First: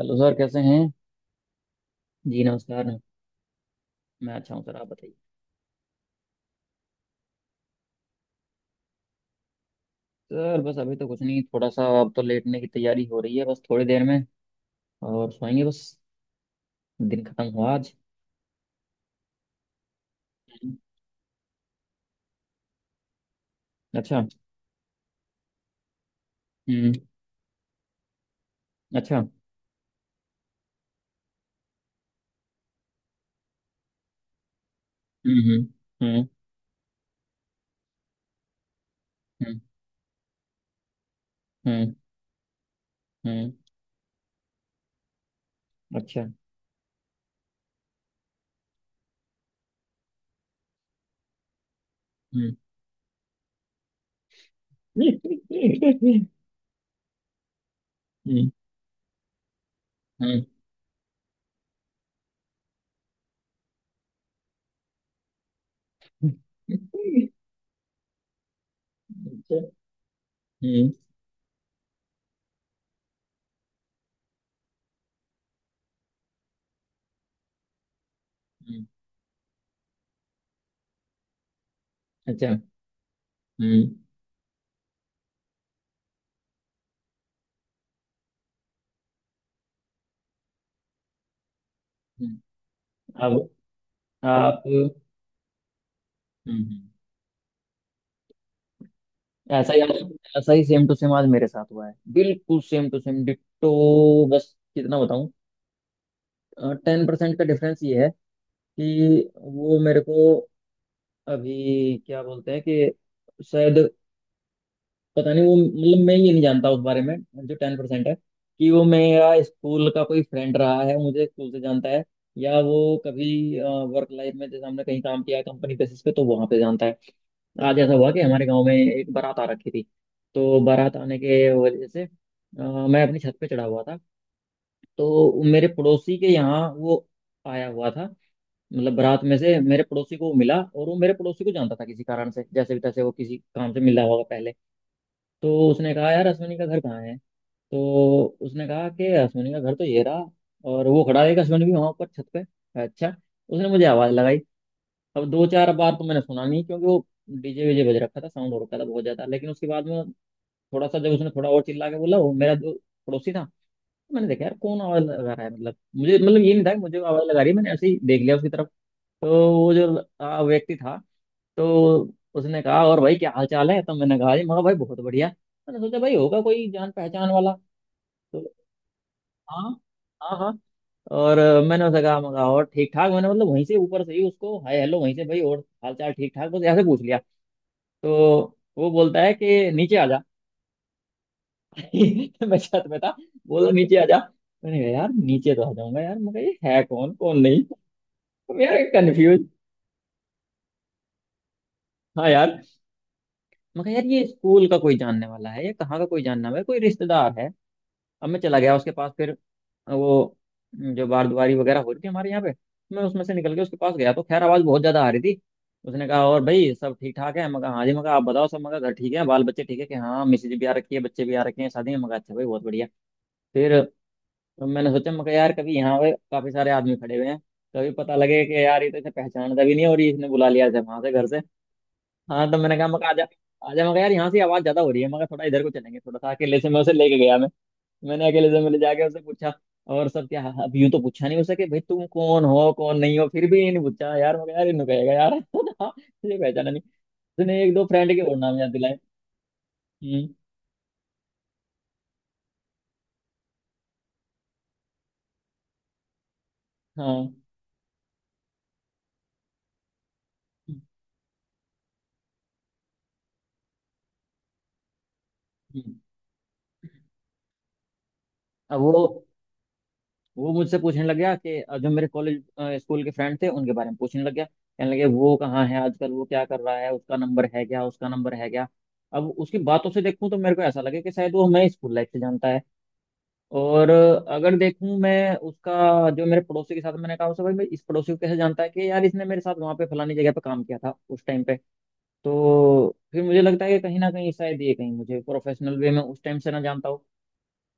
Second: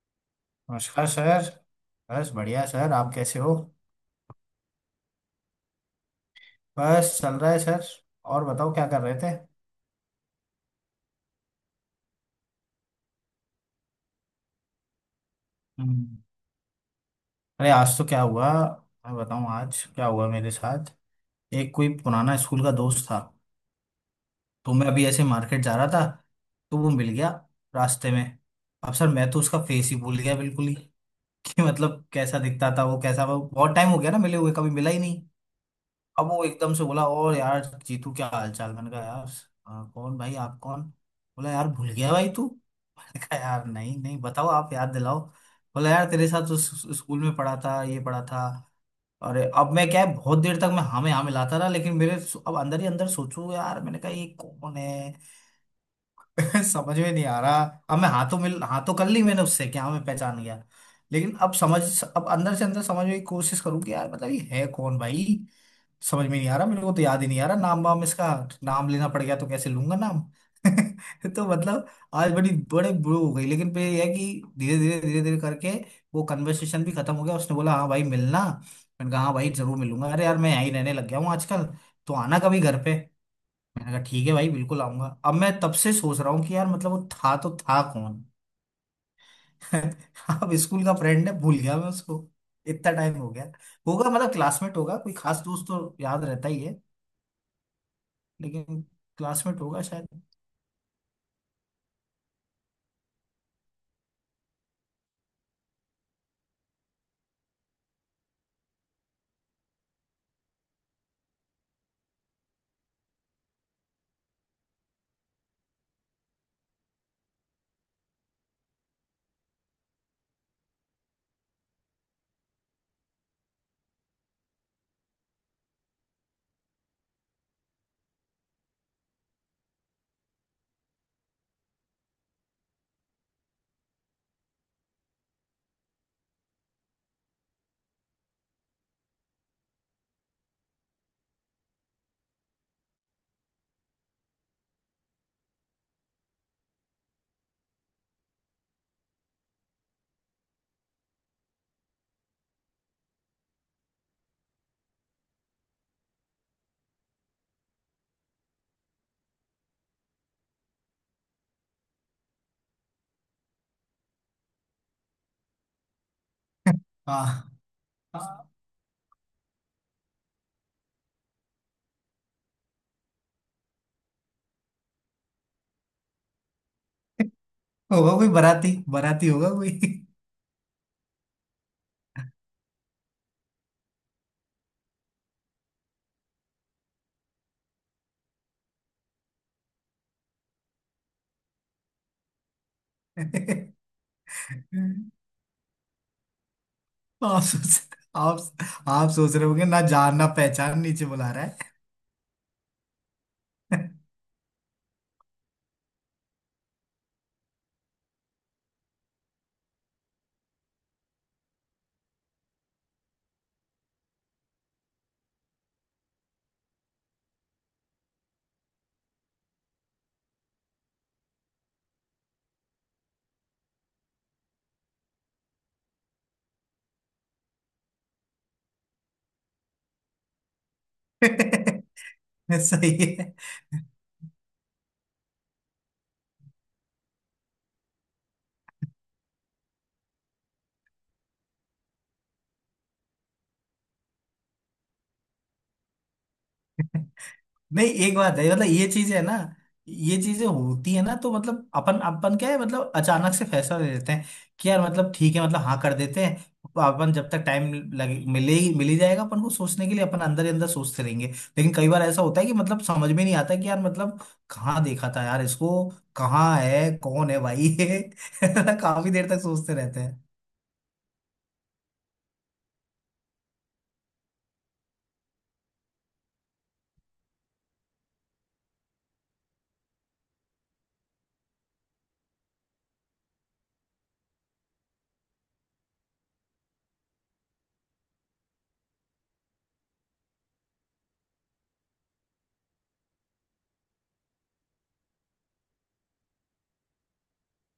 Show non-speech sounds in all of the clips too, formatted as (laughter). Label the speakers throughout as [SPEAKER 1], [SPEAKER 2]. [SPEAKER 1] Hello sir कैसे हैं।
[SPEAKER 2] नमस्कार सर। बस
[SPEAKER 1] जी
[SPEAKER 2] बढ़िया
[SPEAKER 1] नमस्कार।
[SPEAKER 2] सर, आप कैसे हो।
[SPEAKER 1] मैं अच्छा हूँ सर आप बताइए।
[SPEAKER 2] बस चल रहा है सर। और बताओ क्या कर रहे थे।
[SPEAKER 1] सर बस अभी तो कुछ नहीं, थोड़ा सा अब तो लेटने की तैयारी हो रही है बस थोड़ी देर में, और सोएंगे बस।
[SPEAKER 2] हम्म।
[SPEAKER 1] दिन खत्म
[SPEAKER 2] अरे
[SPEAKER 1] हुआ आज।
[SPEAKER 2] आज तो क्या हुआ, मैं बताऊं आज क्या हुआ मेरे
[SPEAKER 1] हम्म,
[SPEAKER 2] साथ। एक कोई पुराना स्कूल का दोस्त था,
[SPEAKER 1] अच्छा।
[SPEAKER 2] तो मैं अभी ऐसे मार्केट जा रहा था, तो वो
[SPEAKER 1] हम्म।
[SPEAKER 2] मिल गया रास्ते में। अब सर
[SPEAKER 1] अच्छा।
[SPEAKER 2] मैं तो उसका फेस ही भूल गया बिल्कुल ही (laughs) कि मतलब कैसा दिखता था वो, कैसा वो, बहुत टाइम हो गया ना मिले हुए, कभी मिला ही नहीं।
[SPEAKER 1] हम्म। हम्म। हम्म।
[SPEAKER 2] अब वो एकदम से बोला और यार जीतू क्या हालचाल, मैंने कहा यार
[SPEAKER 1] हम्म।
[SPEAKER 2] "हाँ, कौन भाई, आप कौन। बोला यार भूल
[SPEAKER 1] हम्म।
[SPEAKER 2] गया भाई तू (laughs) मैंने कहा
[SPEAKER 1] हम्म,
[SPEAKER 2] यार नहीं नहीं बताओ, आप याद दिलाओ। बोला यार
[SPEAKER 1] अच्छा।
[SPEAKER 2] तेरे साथ तो स्कूल में पढ़ा था, ये पढ़ा था। और अब मैं क्या है, बहुत देर तक मैं हाँ में हाँ मिलाता रहा, लेकिन मेरे
[SPEAKER 1] हम्म।
[SPEAKER 2] अब अंदर ही अंदर सोचू यार, मैंने कहा ये कौन है।
[SPEAKER 1] हम्म।
[SPEAKER 2] (laughs) समझ में नहीं आ रहा। अब मैं हाथों मिल हाथों कर ली, मैंने उससे क्या मैं पहचान
[SPEAKER 1] हम्म,
[SPEAKER 2] गया। लेकिन अब समझ, अब अंदर से अंदर समझने की कोशिश करूँ कि यार मतलब ये है कौन भाई। समझ
[SPEAKER 1] हम्म,
[SPEAKER 2] में नहीं आ रहा, मेरे को तो याद ही नहीं आ रहा नाम वाम इसका। नाम लेना पड़ गया तो
[SPEAKER 1] अच्छा।
[SPEAKER 2] कैसे लूंगा नाम।
[SPEAKER 1] हम्म।
[SPEAKER 2] (laughs) तो मतलब आज बड़ी बड़े बुरे हो गई, लेकिन फिर यह है कि धीरे धीरे धीरे धीरे करके वो कन्वर्सेशन भी खत्म हो गया। उसने बोला हाँ भाई मिलना,
[SPEAKER 1] हम्म,
[SPEAKER 2] मैंने कहा हाँ भाई जरूर मिलूंगा। अरे यार मैं यहीं रहने लग गया हूँ आजकल, तो आना
[SPEAKER 1] अच्छा।
[SPEAKER 2] कभी घर पे।
[SPEAKER 1] हम्म।
[SPEAKER 2] मैंने कहा ठीक है भाई बिल्कुल आऊंगा। अब मैं तब से सोच रहा हूँ कि यार मतलब वो था तो था कौन। (laughs) अब स्कूल का फ्रेंड है, भूल गया मैं उसको,
[SPEAKER 1] हम्म,
[SPEAKER 2] इतना टाइम हो गया।
[SPEAKER 1] अब
[SPEAKER 2] होगा मतलब
[SPEAKER 1] आप
[SPEAKER 2] क्लासमेट
[SPEAKER 1] हम्म।
[SPEAKER 2] होगा, कोई खास दोस्त तो याद रहता ही है।
[SPEAKER 1] हम्म।
[SPEAKER 2] लेकिन क्लासमेट
[SPEAKER 1] ऐसा ही
[SPEAKER 2] होगा
[SPEAKER 1] आज,
[SPEAKER 2] शायद।
[SPEAKER 1] ऐसा ही सेम टू सेम आज मेरे साथ हुआ है बिल्कुल सेम टू सेम डिट्टो। बस कितना बताऊं। टेन परसेंट का डिफरेंस ये है कि वो मेरे को अभी क्या बोलते हैं कि शायद पता नहीं वो, मतलब मैं ये नहीं जानता उस बारे में। जो टेन परसेंट है कि वो मेरा स्कूल का कोई फ्रेंड रहा है, मुझे स्कूल से जानता है, या वो कभी वर्क लाइफ में जैसे हमने कहीं काम किया है कंपनी बेसिस पे तो वहां पे जानता है। आज ऐसा हुआ कि हमारे गांव में एक बारात आ रखी थी। तो बारात आने के वजह से मैं अपनी छत पे चढ़ा हुआ था। तो मेरे पड़ोसी के यहाँ वो आया हुआ था, मतलब बारात में से मेरे पड़ोसी को वो मिला, और वो मेरे पड़ोसी को जानता था किसी कारण से, जैसे भी तैसे वो किसी काम से मिला होगा पहले। तो उसने कहा यार अश्विनी का घर कहाँ है। तो उसने कहा कि अश्विनी का घर तो ये रहा, और वो खड़ा है एक अश्विनी भी वहाँ पर छत पे। अच्छा। उसने मुझे आवाज़ लगाई। अब दो चार बार तो मैंने सुना नहीं, क्योंकि वो डीजे वीजे बज रखा था, साउंड हो रखा था बहुत ज्यादा। लेकिन उसके बाद में थोड़ा सा जब उसने थोड़ा और चिल्ला के बोला, वो मेरा जो पड़ोसी था, मैंने देखा यार कौन आवाज लगा रहा है, मतलब मुझे, मतलब ये नहीं था कि
[SPEAKER 2] (laughs)
[SPEAKER 1] मुझे आवाज
[SPEAKER 2] हाँ,
[SPEAKER 1] लगा रही है, मैंने ऐसे ही देख लिया उसकी
[SPEAKER 2] हाँ,
[SPEAKER 1] तरफ। तो वो जो व्यक्ति था, तो उसने कहा और भाई क्या हाल चाल है, तो मैंने कहा जी मगर भाई बहुत बढ़िया। मैंने सोचा भाई होगा कोई जान पहचान वाला।
[SPEAKER 2] होगा कोई
[SPEAKER 1] तो
[SPEAKER 2] बाराती। बाराती होगा
[SPEAKER 1] हाँ,
[SPEAKER 2] कोई।
[SPEAKER 1] हाँ, हाँ। और मैंने उसे कहा मगा और ठीक ठाक, मैंने मतलब वहीं से ऊपर से ही उसको हाय हेलो वहीं से, भाई और हाल चाल ठीक ठाक, बस ऐसे पूछ लिया। तो वो बोलता है कि नीचे आ जा। (laughs) मैं छत में था। बोला नीचे
[SPEAKER 2] (laughs)
[SPEAKER 1] आ जा। मैंने कहा यार नीचे तो आ जाऊंगा यार, मगर ये है कौन कौन
[SPEAKER 2] आप
[SPEAKER 1] नहीं।
[SPEAKER 2] सोच,
[SPEAKER 1] तो
[SPEAKER 2] आप
[SPEAKER 1] मैं यार
[SPEAKER 2] आप सोच रहे
[SPEAKER 1] कंफ्यूज।
[SPEAKER 2] होंगे ना जान ना पहचान नीचे बुला रहा है।
[SPEAKER 1] हाँ यार। मगर यार ये स्कूल का कोई जानने वाला है या कहाँ का कोई जानने वाला है, कोई रिश्तेदार है। अब मैं चला गया उसके पास फिर। वो जो बारदुआरी वगैरह हो रही थी हमारे यहाँ पे, मैं उसमें से निकल के उसके पास गया, तो खैर आवाज बहुत ज्यादा आ रही थी। उसने कहा और भाई सब ठीक ठाक है, मगर हाँ जी, मगर आप बताओ सब, मगर घर ठीक है बाल बच्चे ठीक है कि हाँ मिसेज भी आ रखी है बच्चे भी आ रखे हैं शादी में, मगर अच्छा भाई बहुत बढ़िया। फिर तो मैंने सोचा, मैं कहा, यार कभी यहाँ पे काफी सारे आदमी खड़े हुए हैं, कभी पता लगे कि यार ये तो इसे पहचानता भी नहीं और ये इसने बुला लिया वहां से घर से। हाँ तो
[SPEAKER 2] (laughs)
[SPEAKER 1] मैंने कहा,
[SPEAKER 2] सही
[SPEAKER 1] मैं कहा, आजा,
[SPEAKER 2] है।
[SPEAKER 1] आजा, मैं कहा, यार यहाँ से आवाज ज्यादा हो रही है, मैं कहा, थोड़ा इधर को चलेंगे थोड़ा सा अकेले से, मैं उसे लेके गया मैं। मैंने अकेले से मिले जाके उससे पूछा, और सब क्या, अब यूं तो पूछा नहीं उसे कि भाई तुम कौन हो कौन नहीं हो, फिर भी ये नहीं पूछा यार, मैं कहा, यार इन्हों कहेगा यार। (laughs) ये पहचाना नहीं।
[SPEAKER 2] (laughs)
[SPEAKER 1] उसने एक दो
[SPEAKER 2] नहीं
[SPEAKER 1] फ्रेंड
[SPEAKER 2] एक
[SPEAKER 1] के और
[SPEAKER 2] बात है,
[SPEAKER 1] नाम
[SPEAKER 2] मतलब
[SPEAKER 1] याद
[SPEAKER 2] ये
[SPEAKER 1] दिलाए।
[SPEAKER 2] चीजें है ना, ये
[SPEAKER 1] हम्म।
[SPEAKER 2] चीजें होती है ना, तो मतलब अपन अपन क्या है, मतलब अचानक से फैसला ले लेते हैं कि यार मतलब ठीक है, मतलब हाँ कर देते हैं। तो
[SPEAKER 1] हाँ।
[SPEAKER 2] अपन जब
[SPEAKER 1] हम्म।
[SPEAKER 2] तक टाइम लगे, मिले ही, मिल ही जाएगा, अपन को सोचने के लिए अपन अंदर ही अंदर सोचते रहेंगे। लेकिन कई बार ऐसा होता है कि मतलब समझ में नहीं आता कि यार मतलब कहाँ देखा था यार इसको,
[SPEAKER 1] हम्म।
[SPEAKER 2] कहाँ है, कौन है भाई। (laughs)
[SPEAKER 1] अब
[SPEAKER 2] काफी देर तक सोचते रहते हैं।
[SPEAKER 1] वो मुझसे पूछने लग गया कि जो मेरे कॉलेज स्कूल के फ्रेंड थे उनके बारे में पूछने लग गया, कहने लगे वो कहाँ है आजकल, वो क्या कर रहा है, उसका नंबर है क्या, उसका नंबर है क्या। अब उसकी बातों से देखूं तो मेरे को ऐसा लगे कि शायद वो हमें स्कूल लाइफ से जानता है। और अगर देखूं मैं उसका जो मेरे पड़ोसी के साथ, मैंने कहा उसे भाई मैं इस पड़ोसी को कैसे जानता है कि यार इसने मेरे साथ वहां पे फलानी जगह पे काम किया था उस टाइम पे। तो फिर मुझे लगता है कि कहीं ना कहीं शायद ये कहीं मुझे प्रोफेशनल वे में उस टाइम से ना जानता हो।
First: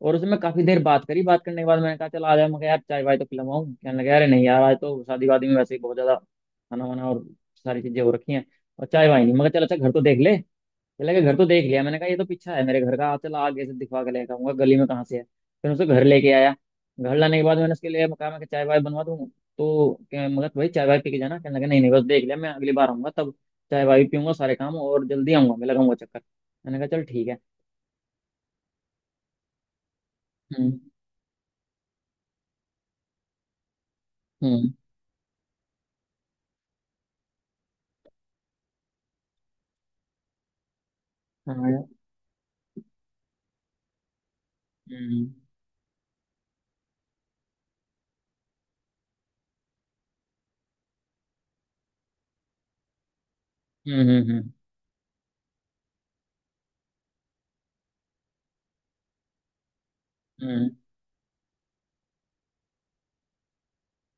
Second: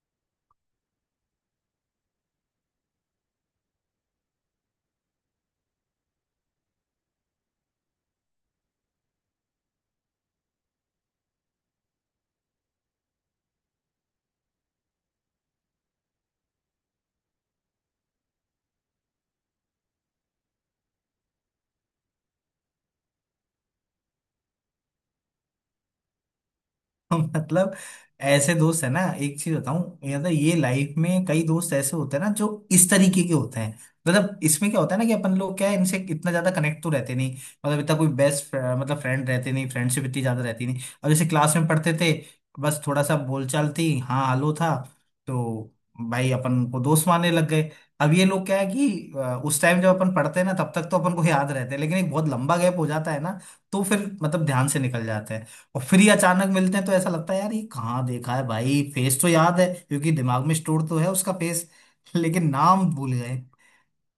[SPEAKER 1] और उसमें काफी देर बात करी, बात करने के बाद मैंने कहा चल आ जाए, मैं कहा यार चाय वाय तो पिलवाऊं, कहने लगा अरे नहीं यार आज तो शादी वादी में वैसे ही बहुत ज्यादा खाना वाना और सारी चीजें हो रखी हैं, और चाय वाय नहीं, मगर चल अच्छा घर तो देख ले। चला गया घर तो देख लिया, मैंने कहा ये तो पीछा है मेरे घर का, चल आगे से दिखवा के लेकर आऊंगा गली में कहाँ से है। फिर उसे घर लेके आया। घर लाने के बाद मैंने उसके लिए कहा मैं कि चाय वाय बनवा दूँ, तो मगर भाई चाय वाय पी के जाना, कहने लगा नहीं नहीं बस देख लिया मैं, अगली बार आऊंगा तब चाय वाय पीऊंगा सारे काम, और जल्दी आऊंगा मैं लगाऊंगा चक्कर। मैंने कहा चल
[SPEAKER 2] (laughs)
[SPEAKER 1] ठीक है।
[SPEAKER 2] मतलब ऐसे दोस्त है ना, एक चीज बताऊं, मतलब ये
[SPEAKER 1] हम्म।
[SPEAKER 2] लाइफ में कई दोस्त ऐसे होते हैं ना जो इस तरीके के होते हैं। मतलब इसमें
[SPEAKER 1] हम्म।
[SPEAKER 2] क्या होता है ना कि अपन लोग क्या है, इनसे इतना ज्यादा कनेक्ट तो रहते नहीं, मतलब इतना कोई बेस्ट मतलब फ्रेंड रहते नहीं, फ्रेंडशिप इतनी ज्यादा रहती नहीं, और जैसे क्लास में
[SPEAKER 1] हाँ यार।
[SPEAKER 2] पढ़ते थे बस थोड़ा सा बोलचाल थी, हाँ हेलो था,
[SPEAKER 1] हम्म।
[SPEAKER 2] तो भाई अपन को दोस्त मानने लग गए। अब ये लोग क्या है कि उस टाइम जब अपन पढ़ते हैं ना, तब तक तो अपन को याद रहते हैं, लेकिन एक बहुत लंबा गैप हो जाता है ना, तो
[SPEAKER 1] हम्म।
[SPEAKER 2] फिर
[SPEAKER 1] हम्म।
[SPEAKER 2] मतलब
[SPEAKER 1] हम्म।
[SPEAKER 2] ध्यान से निकल जाते हैं। और फिर ये अचानक मिलते हैं तो ऐसा लगता है यार ये कहाँ देखा है भाई, फेस तो याद है क्योंकि दिमाग में
[SPEAKER 1] हम्म।
[SPEAKER 2] स्टोर तो है उसका फेस (laughs) लेकिन नाम भूल गए।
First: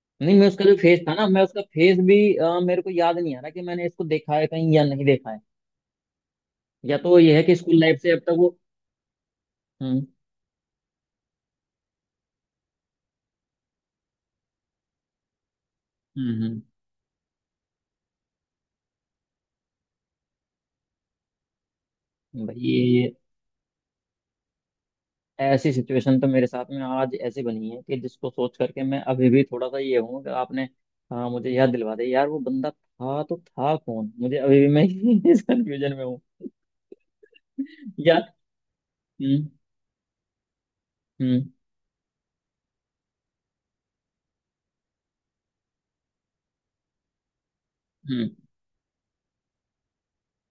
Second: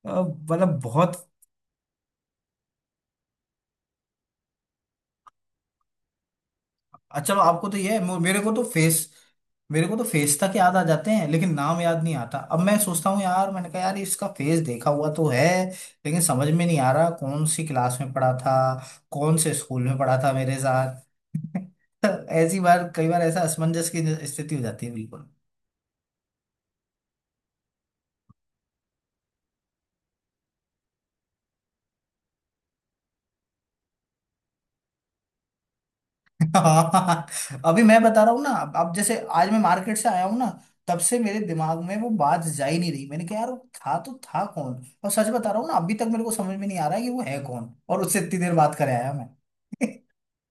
[SPEAKER 1] नहीं मैं उसका जो
[SPEAKER 2] मतलब
[SPEAKER 1] फेस था ना,
[SPEAKER 2] बहुत।
[SPEAKER 1] मैं उसका फेस भी मेरे को याद नहीं आ रहा कि मैंने इसको देखा है कहीं या नहीं देखा है। या तो
[SPEAKER 2] अच्छा
[SPEAKER 1] ये
[SPEAKER 2] चलो
[SPEAKER 1] है कि
[SPEAKER 2] आपको तो
[SPEAKER 1] स्कूल
[SPEAKER 2] ये
[SPEAKER 1] लाइफ
[SPEAKER 2] है,
[SPEAKER 1] से अब तक
[SPEAKER 2] मेरे को
[SPEAKER 1] वो
[SPEAKER 2] तो फेस, मेरे को तो
[SPEAKER 1] हम्म।
[SPEAKER 2] फेस तक याद आ जाते हैं, लेकिन नाम याद नहीं आता। अब मैं सोचता हूँ यार, मैंने कहा यार इसका फेस देखा हुआ तो है, लेकिन
[SPEAKER 1] हम्म।
[SPEAKER 2] समझ
[SPEAKER 1] हम्म।
[SPEAKER 2] में नहीं आ रहा कौन सी क्लास में पढ़ा था, कौन से स्कूल में पढ़ा था मेरे साथ। (laughs)
[SPEAKER 1] भाई
[SPEAKER 2] ऐसी बार
[SPEAKER 1] ये
[SPEAKER 2] कई बार ऐसा असमंजस की स्थिति हो जाती है बिल्कुल।
[SPEAKER 1] ऐसी सिचुएशन तो मेरे साथ में आज ऐसी बनी है कि जिसको सोच करके मैं अभी भी थोड़ा सा ये हूँ कि आपने, हाँ मुझे याद दिलवा दे यार वो बंदा था तो था कौन, मुझे अभी भी मैं (laughs) इस कंफ्यूजन में हूँ।
[SPEAKER 2] (laughs) हाँ, अभी मैं बता रहा
[SPEAKER 1] यार।
[SPEAKER 2] हूँ ना। अब जैसे
[SPEAKER 1] हम्म।
[SPEAKER 2] आज मैं मार्केट से आया हूँ ना, तब से मेरे
[SPEAKER 1] हम्म।
[SPEAKER 2] दिमाग में वो बात जा ही नहीं रही, मैंने कहा यार वो था तो था कौन। और सच बता रहा हूँ ना, अभी तक मेरे को समझ में नहीं आ रहा है कि वो है कौन, और उससे
[SPEAKER 1] हम्म।
[SPEAKER 2] इतनी देर बात करे आया मैं।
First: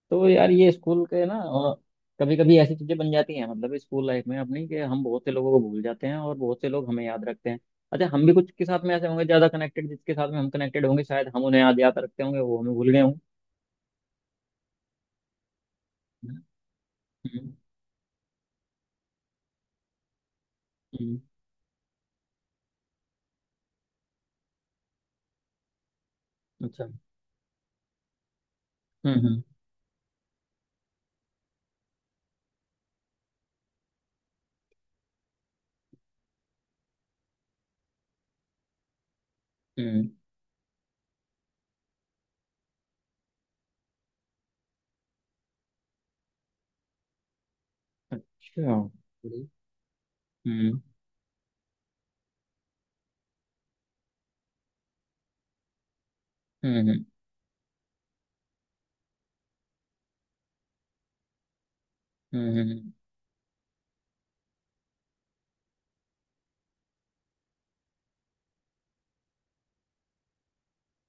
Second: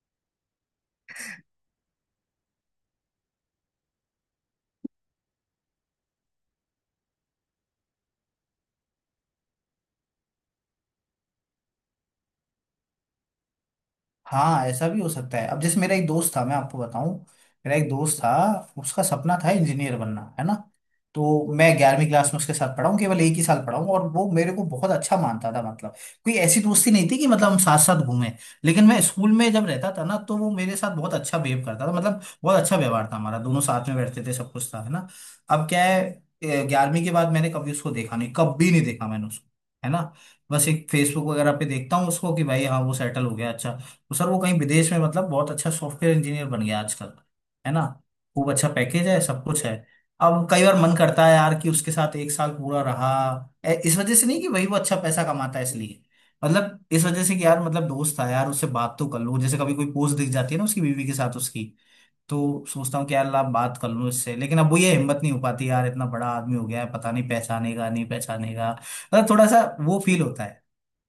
[SPEAKER 1] तो यार ये स्कूल के ना, कभी कभी ऐसी चीजें बन जाती हैं मतलब स्कूल लाइफ में अपनी, कि हम बहुत से लोगों को भूल जाते हैं और बहुत से लोग हमें याद रखते हैं। अच्छा हम भी कुछ के साथ में ऐसे होंगे, ज्यादा कनेक्टेड जिसके साथ में हम कनेक्टेड होंगे शायद, हम उन्हें याद याद रखते होंगे, वो हमें भूल गए होंगे।
[SPEAKER 2] हाँ, ऐसा भी हो सकता है। अब जैसे मेरा एक दोस्त था, मैं आपको बताऊं।
[SPEAKER 1] हम्म,
[SPEAKER 2] मेरा एक दोस्त था, उसका सपना था इंजीनियर बनना, है ना।
[SPEAKER 1] हम्म,
[SPEAKER 2] तो मैं ग्यारहवीं क्लास में उसके साथ पढ़ाऊँ, केवल एक ही साल पढ़ाऊँ, और वो मेरे को बहुत अच्छा मानता था। मतलब कोई ऐसी
[SPEAKER 1] अच्छा।
[SPEAKER 2] दोस्ती नहीं थी कि मतलब हम साथ साथ घूमें, लेकिन मैं
[SPEAKER 1] हम्म। हम्म।
[SPEAKER 2] स्कूल में जब रहता था ना, तो वो मेरे साथ बहुत अच्छा बिहेव करता था, मतलब बहुत अच्छा व्यवहार था हमारा, दोनों साथ में बैठते थे, सब कुछ था, है ना। अब क्या है, ग्यारहवीं के बाद मैंने कभी उसको देखा नहीं, कभी नहीं देखा मैंने उसको, है
[SPEAKER 1] हम्म,
[SPEAKER 2] ना। बस एक फेसबुक वगैरह पे देखता हूँ उसको कि भाई हाँ वो सेटल हो गया अच्छा। तो सर वो कहीं विदेश में मतलब बहुत अच्छा सॉफ्टवेयर इंजीनियर बन गया आजकल, है ना, खूब अच्छा
[SPEAKER 1] अच्छा।
[SPEAKER 2] पैकेज है,
[SPEAKER 1] हम्म।
[SPEAKER 2] सब कुछ है। अब कई बार
[SPEAKER 1] हम्म।
[SPEAKER 2] मन करता है यार कि उसके साथ एक साल पूरा रहा, इस वजह से नहीं कि वही वो अच्छा पैसा कमाता है इसलिए, मतलब
[SPEAKER 1] हम्म।
[SPEAKER 2] इस वजह से कि यार मतलब दोस्त था यार, उससे बात तो कर लूं। जैसे कभी कोई पोस्ट दिख जाती है ना उसकी, बीवी के साथ उसकी,
[SPEAKER 1] हम्म,
[SPEAKER 2] तो
[SPEAKER 1] हम्म।
[SPEAKER 2] सोचता हूँ कि यार ला बात कर लूं इससे, लेकिन अब वो ये हिम्मत नहीं हो पाती यार, इतना बड़ा आदमी हो गया है, पता नहीं पहचानेगा नहीं पहचानेगा, मतलब थोड़ा सा वो फील होता है।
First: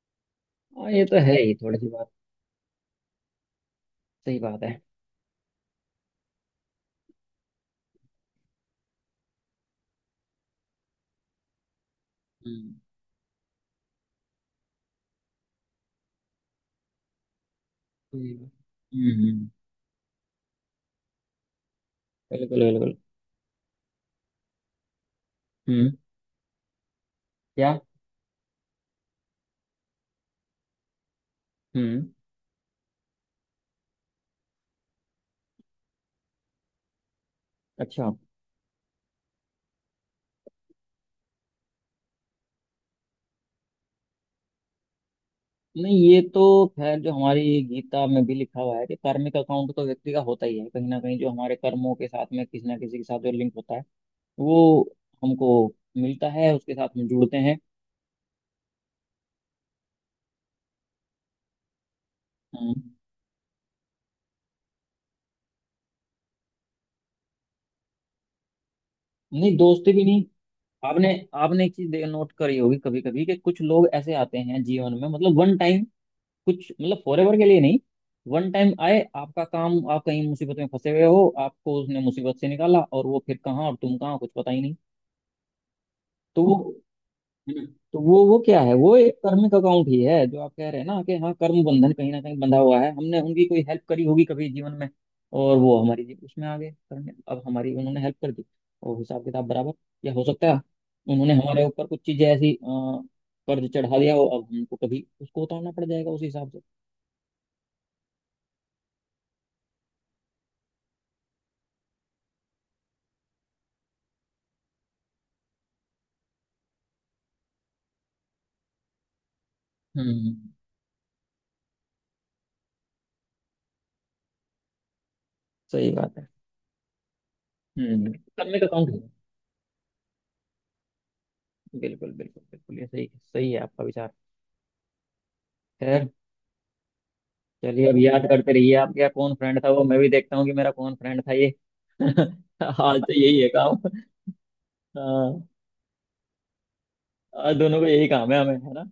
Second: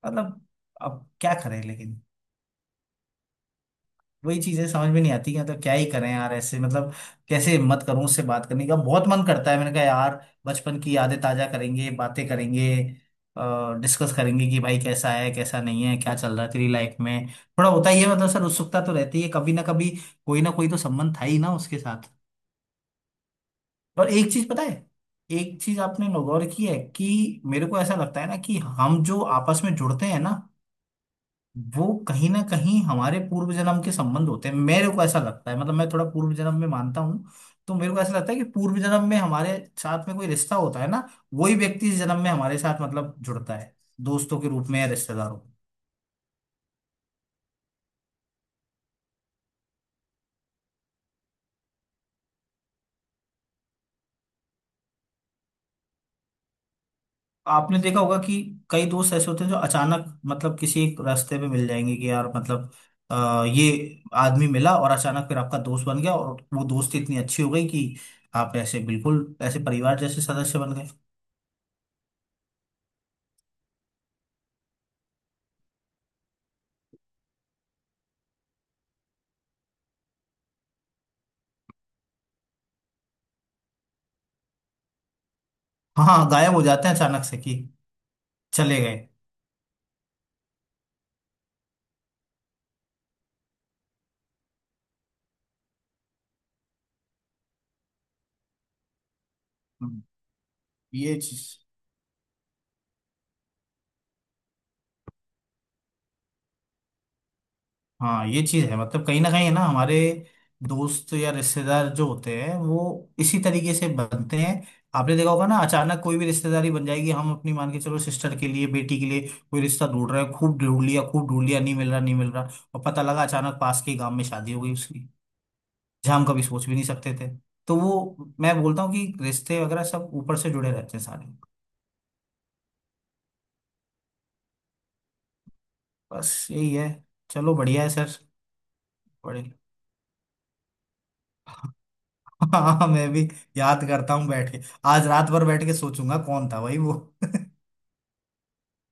[SPEAKER 2] मतलब
[SPEAKER 1] हाँ ये
[SPEAKER 2] अब
[SPEAKER 1] तो
[SPEAKER 2] क्या
[SPEAKER 1] है ही
[SPEAKER 2] करें,
[SPEAKER 1] थोड़ी सी
[SPEAKER 2] लेकिन
[SPEAKER 1] बात। सही
[SPEAKER 2] वही
[SPEAKER 1] बात
[SPEAKER 2] चीजें
[SPEAKER 1] है।
[SPEAKER 2] समझ में नहीं आती हैं, तो क्या ही करें यार ऐसे, मतलब कैसे हिम्मत करूं, उससे बात करने का बहुत मन करता है। मैंने कहा यार बचपन की यादें ताजा करेंगे, बातें करेंगे,
[SPEAKER 1] हम्म।
[SPEAKER 2] डिस्कस करेंगे कि भाई कैसा है कैसा नहीं है, क्या चल रहा है तेरी लाइफ में। थोड़ा होता ही है,
[SPEAKER 1] हम्म।
[SPEAKER 2] मतलब सर उत्सुकता तो रहती है
[SPEAKER 1] हम्म,
[SPEAKER 2] कभी ना कभी, कोई ना कोई तो संबंध था ही ना उसके साथ।
[SPEAKER 1] बिल्कुल बिल्कुल।
[SPEAKER 2] और एक चीज पता है, एक चीज
[SPEAKER 1] हम्म।
[SPEAKER 2] आपने नौगौर की है कि मेरे
[SPEAKER 1] क्या।
[SPEAKER 2] को ऐसा लगता है ना कि हम जो आपस में जुड़ते हैं ना, वो
[SPEAKER 1] हम्म।
[SPEAKER 2] कहीं ना कहीं हमारे पूर्व जन्म के संबंध होते हैं। मेरे को ऐसा लगता है, मतलब मैं थोड़ा पूर्व जन्म में मानता हूँ। तो मेरे को
[SPEAKER 1] अच्छा।
[SPEAKER 2] ऐसा लगता है कि पूर्व जन्म में हमारे साथ में कोई रिश्ता होता है ना, वही व्यक्ति इस जन्म में हमारे साथ मतलब जुड़ता है, दोस्तों के रूप में या रिश्तेदारों में।
[SPEAKER 1] नहीं ये तो खैर जो हमारी गीता में भी लिखा हुआ है कि कार्मिक अकाउंट तो व्यक्ति का होता ही है कहीं ना कहीं, जो हमारे कर्मों के साथ में किसी ना किसी के साथ जो लिंक होता है, वो हमको मिलता है, उसके साथ में जुड़ते हैं।
[SPEAKER 2] आपने देखा होगा कि कई दोस्त ऐसे होते हैं जो अचानक मतलब किसी एक रास्ते में मिल जाएंगे कि यार मतलब
[SPEAKER 1] हम्म,
[SPEAKER 2] ये आदमी मिला, और अचानक फिर आपका दोस्त बन गया, और वो दोस्ती इतनी अच्छी हो गई कि आप ऐसे बिल्कुल
[SPEAKER 1] नहीं
[SPEAKER 2] ऐसे
[SPEAKER 1] दोस्ती
[SPEAKER 2] परिवार
[SPEAKER 1] भी
[SPEAKER 2] जैसे
[SPEAKER 1] नहीं।
[SPEAKER 2] सदस्य बन गए।
[SPEAKER 1] आपने, आपने एक चीज नोट करी होगी कभी कभी, कि कुछ लोग ऐसे आते हैं जीवन में, मतलब वन टाइम, कुछ मतलब फॉर एवर के लिए नहीं, वन टाइम आए, आपका काम, आप कहीं मुसीबत में फंसे हुए हो आपको उसने मुसीबत से निकाला, और वो फिर कहाँ और तुम कहाँ कुछ पता ही नहीं।
[SPEAKER 2] हाँ, हाँ,
[SPEAKER 1] तो वो
[SPEAKER 2] गायब हो जाते हैं अचानक से कि
[SPEAKER 1] हम्म, तो वो क्या है,
[SPEAKER 2] चले
[SPEAKER 1] वो
[SPEAKER 2] गए।
[SPEAKER 1] एक कर्मिक अकाउंट ही है जो आप कह रहे हैं ना, कि हाँ कर्म बंधन कहीं ना कहीं बंधा हुआ है, हमने उनकी कोई हेल्प करी होगी कभी जीवन में, और वो हमारी उसमें आ गए करने, अब हमारी उन्होंने हेल्प कर दी, और हिसाब किताब बराबर।
[SPEAKER 2] हम्म,
[SPEAKER 1] या हो सकता है
[SPEAKER 2] ये
[SPEAKER 1] उन्होंने
[SPEAKER 2] चीज।
[SPEAKER 1] हमारे ऊपर कुछ चीजें ऐसी कर्ज चढ़ा दिया हो, अब हमको कभी उसको उतारना पड़ जाएगा उस हिसाब से।
[SPEAKER 2] हाँ, ये चीज है मतलब कहीं ना कहीं है ना, हमारे दोस्त या रिश्तेदार जो होते हैं वो इसी तरीके से बनते हैं। आपने देखा होगा ना, अचानक कोई भी रिश्तेदारी बन जाएगी, हम अपनी मान के चलो सिस्टर के लिए, बेटी के लिए कोई रिश्ता ढूंढ रहे हैं,
[SPEAKER 1] हम्म,
[SPEAKER 2] खूब ढूंढ लिया खूब ढूंढ लिया, नहीं मिल रहा नहीं मिल रहा, और पता लगा अचानक पास के गांव में शादी हो गई उसकी,
[SPEAKER 1] सही बात
[SPEAKER 2] जहाँ हम
[SPEAKER 1] है।
[SPEAKER 2] कभी सोच भी नहीं सकते थे। तो
[SPEAKER 1] हम्म।
[SPEAKER 2] वो मैं
[SPEAKER 1] कर्मिक
[SPEAKER 2] बोलता
[SPEAKER 1] अकाउंट
[SPEAKER 2] हूँ
[SPEAKER 1] है,
[SPEAKER 2] कि रिश्ते वगैरह सब ऊपर से जुड़े रहते हैं सारे।
[SPEAKER 1] बिल्कुल बिल्कुल बिल्कुल ये सही, सही है आपका विचार। खैर,
[SPEAKER 2] बस यही है, चलो बढ़िया
[SPEAKER 1] चलिए
[SPEAKER 2] है
[SPEAKER 1] अब
[SPEAKER 2] सर।
[SPEAKER 1] याद करते रहिए आपका कौन
[SPEAKER 2] बड़े
[SPEAKER 1] फ्रेंड था, वो मैं भी देखता हूँ कि मेरा कौन फ्रेंड था ये। (laughs)
[SPEAKER 2] (laughs) हाँ
[SPEAKER 1] आज
[SPEAKER 2] मैं
[SPEAKER 1] तो
[SPEAKER 2] भी
[SPEAKER 1] यही है
[SPEAKER 2] याद
[SPEAKER 1] काम।
[SPEAKER 2] करता हूँ बैठ के, आज रात भर
[SPEAKER 1] हाँ।
[SPEAKER 2] बैठ के सोचूंगा कौन था भाई वो। (laughs)
[SPEAKER 1] आज दोनों को यही काम है हमें है ना।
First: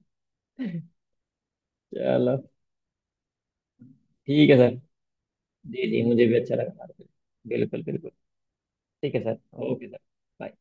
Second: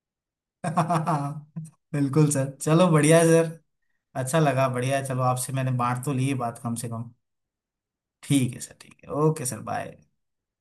[SPEAKER 2] बिल्कुल
[SPEAKER 1] चलो
[SPEAKER 2] सर, चलो बढ़िया है सर। अच्छा
[SPEAKER 1] ठीक है
[SPEAKER 2] लगा,
[SPEAKER 1] सर।
[SPEAKER 2] बढ़िया है, चलो आपसे मैंने
[SPEAKER 1] जी जी
[SPEAKER 2] बांट तो
[SPEAKER 1] मुझे
[SPEAKER 2] ली ये
[SPEAKER 1] भी अच्छा
[SPEAKER 2] बात
[SPEAKER 1] लगा
[SPEAKER 2] कम से
[SPEAKER 1] बात करके।
[SPEAKER 2] कम।
[SPEAKER 1] बिल्कुल बिल्कुल।
[SPEAKER 2] ठीक है सर, ठीक है,
[SPEAKER 1] ठीक है sir.
[SPEAKER 2] Okay sir,
[SPEAKER 1] okay sir
[SPEAKER 2] bye.
[SPEAKER 1] Bye.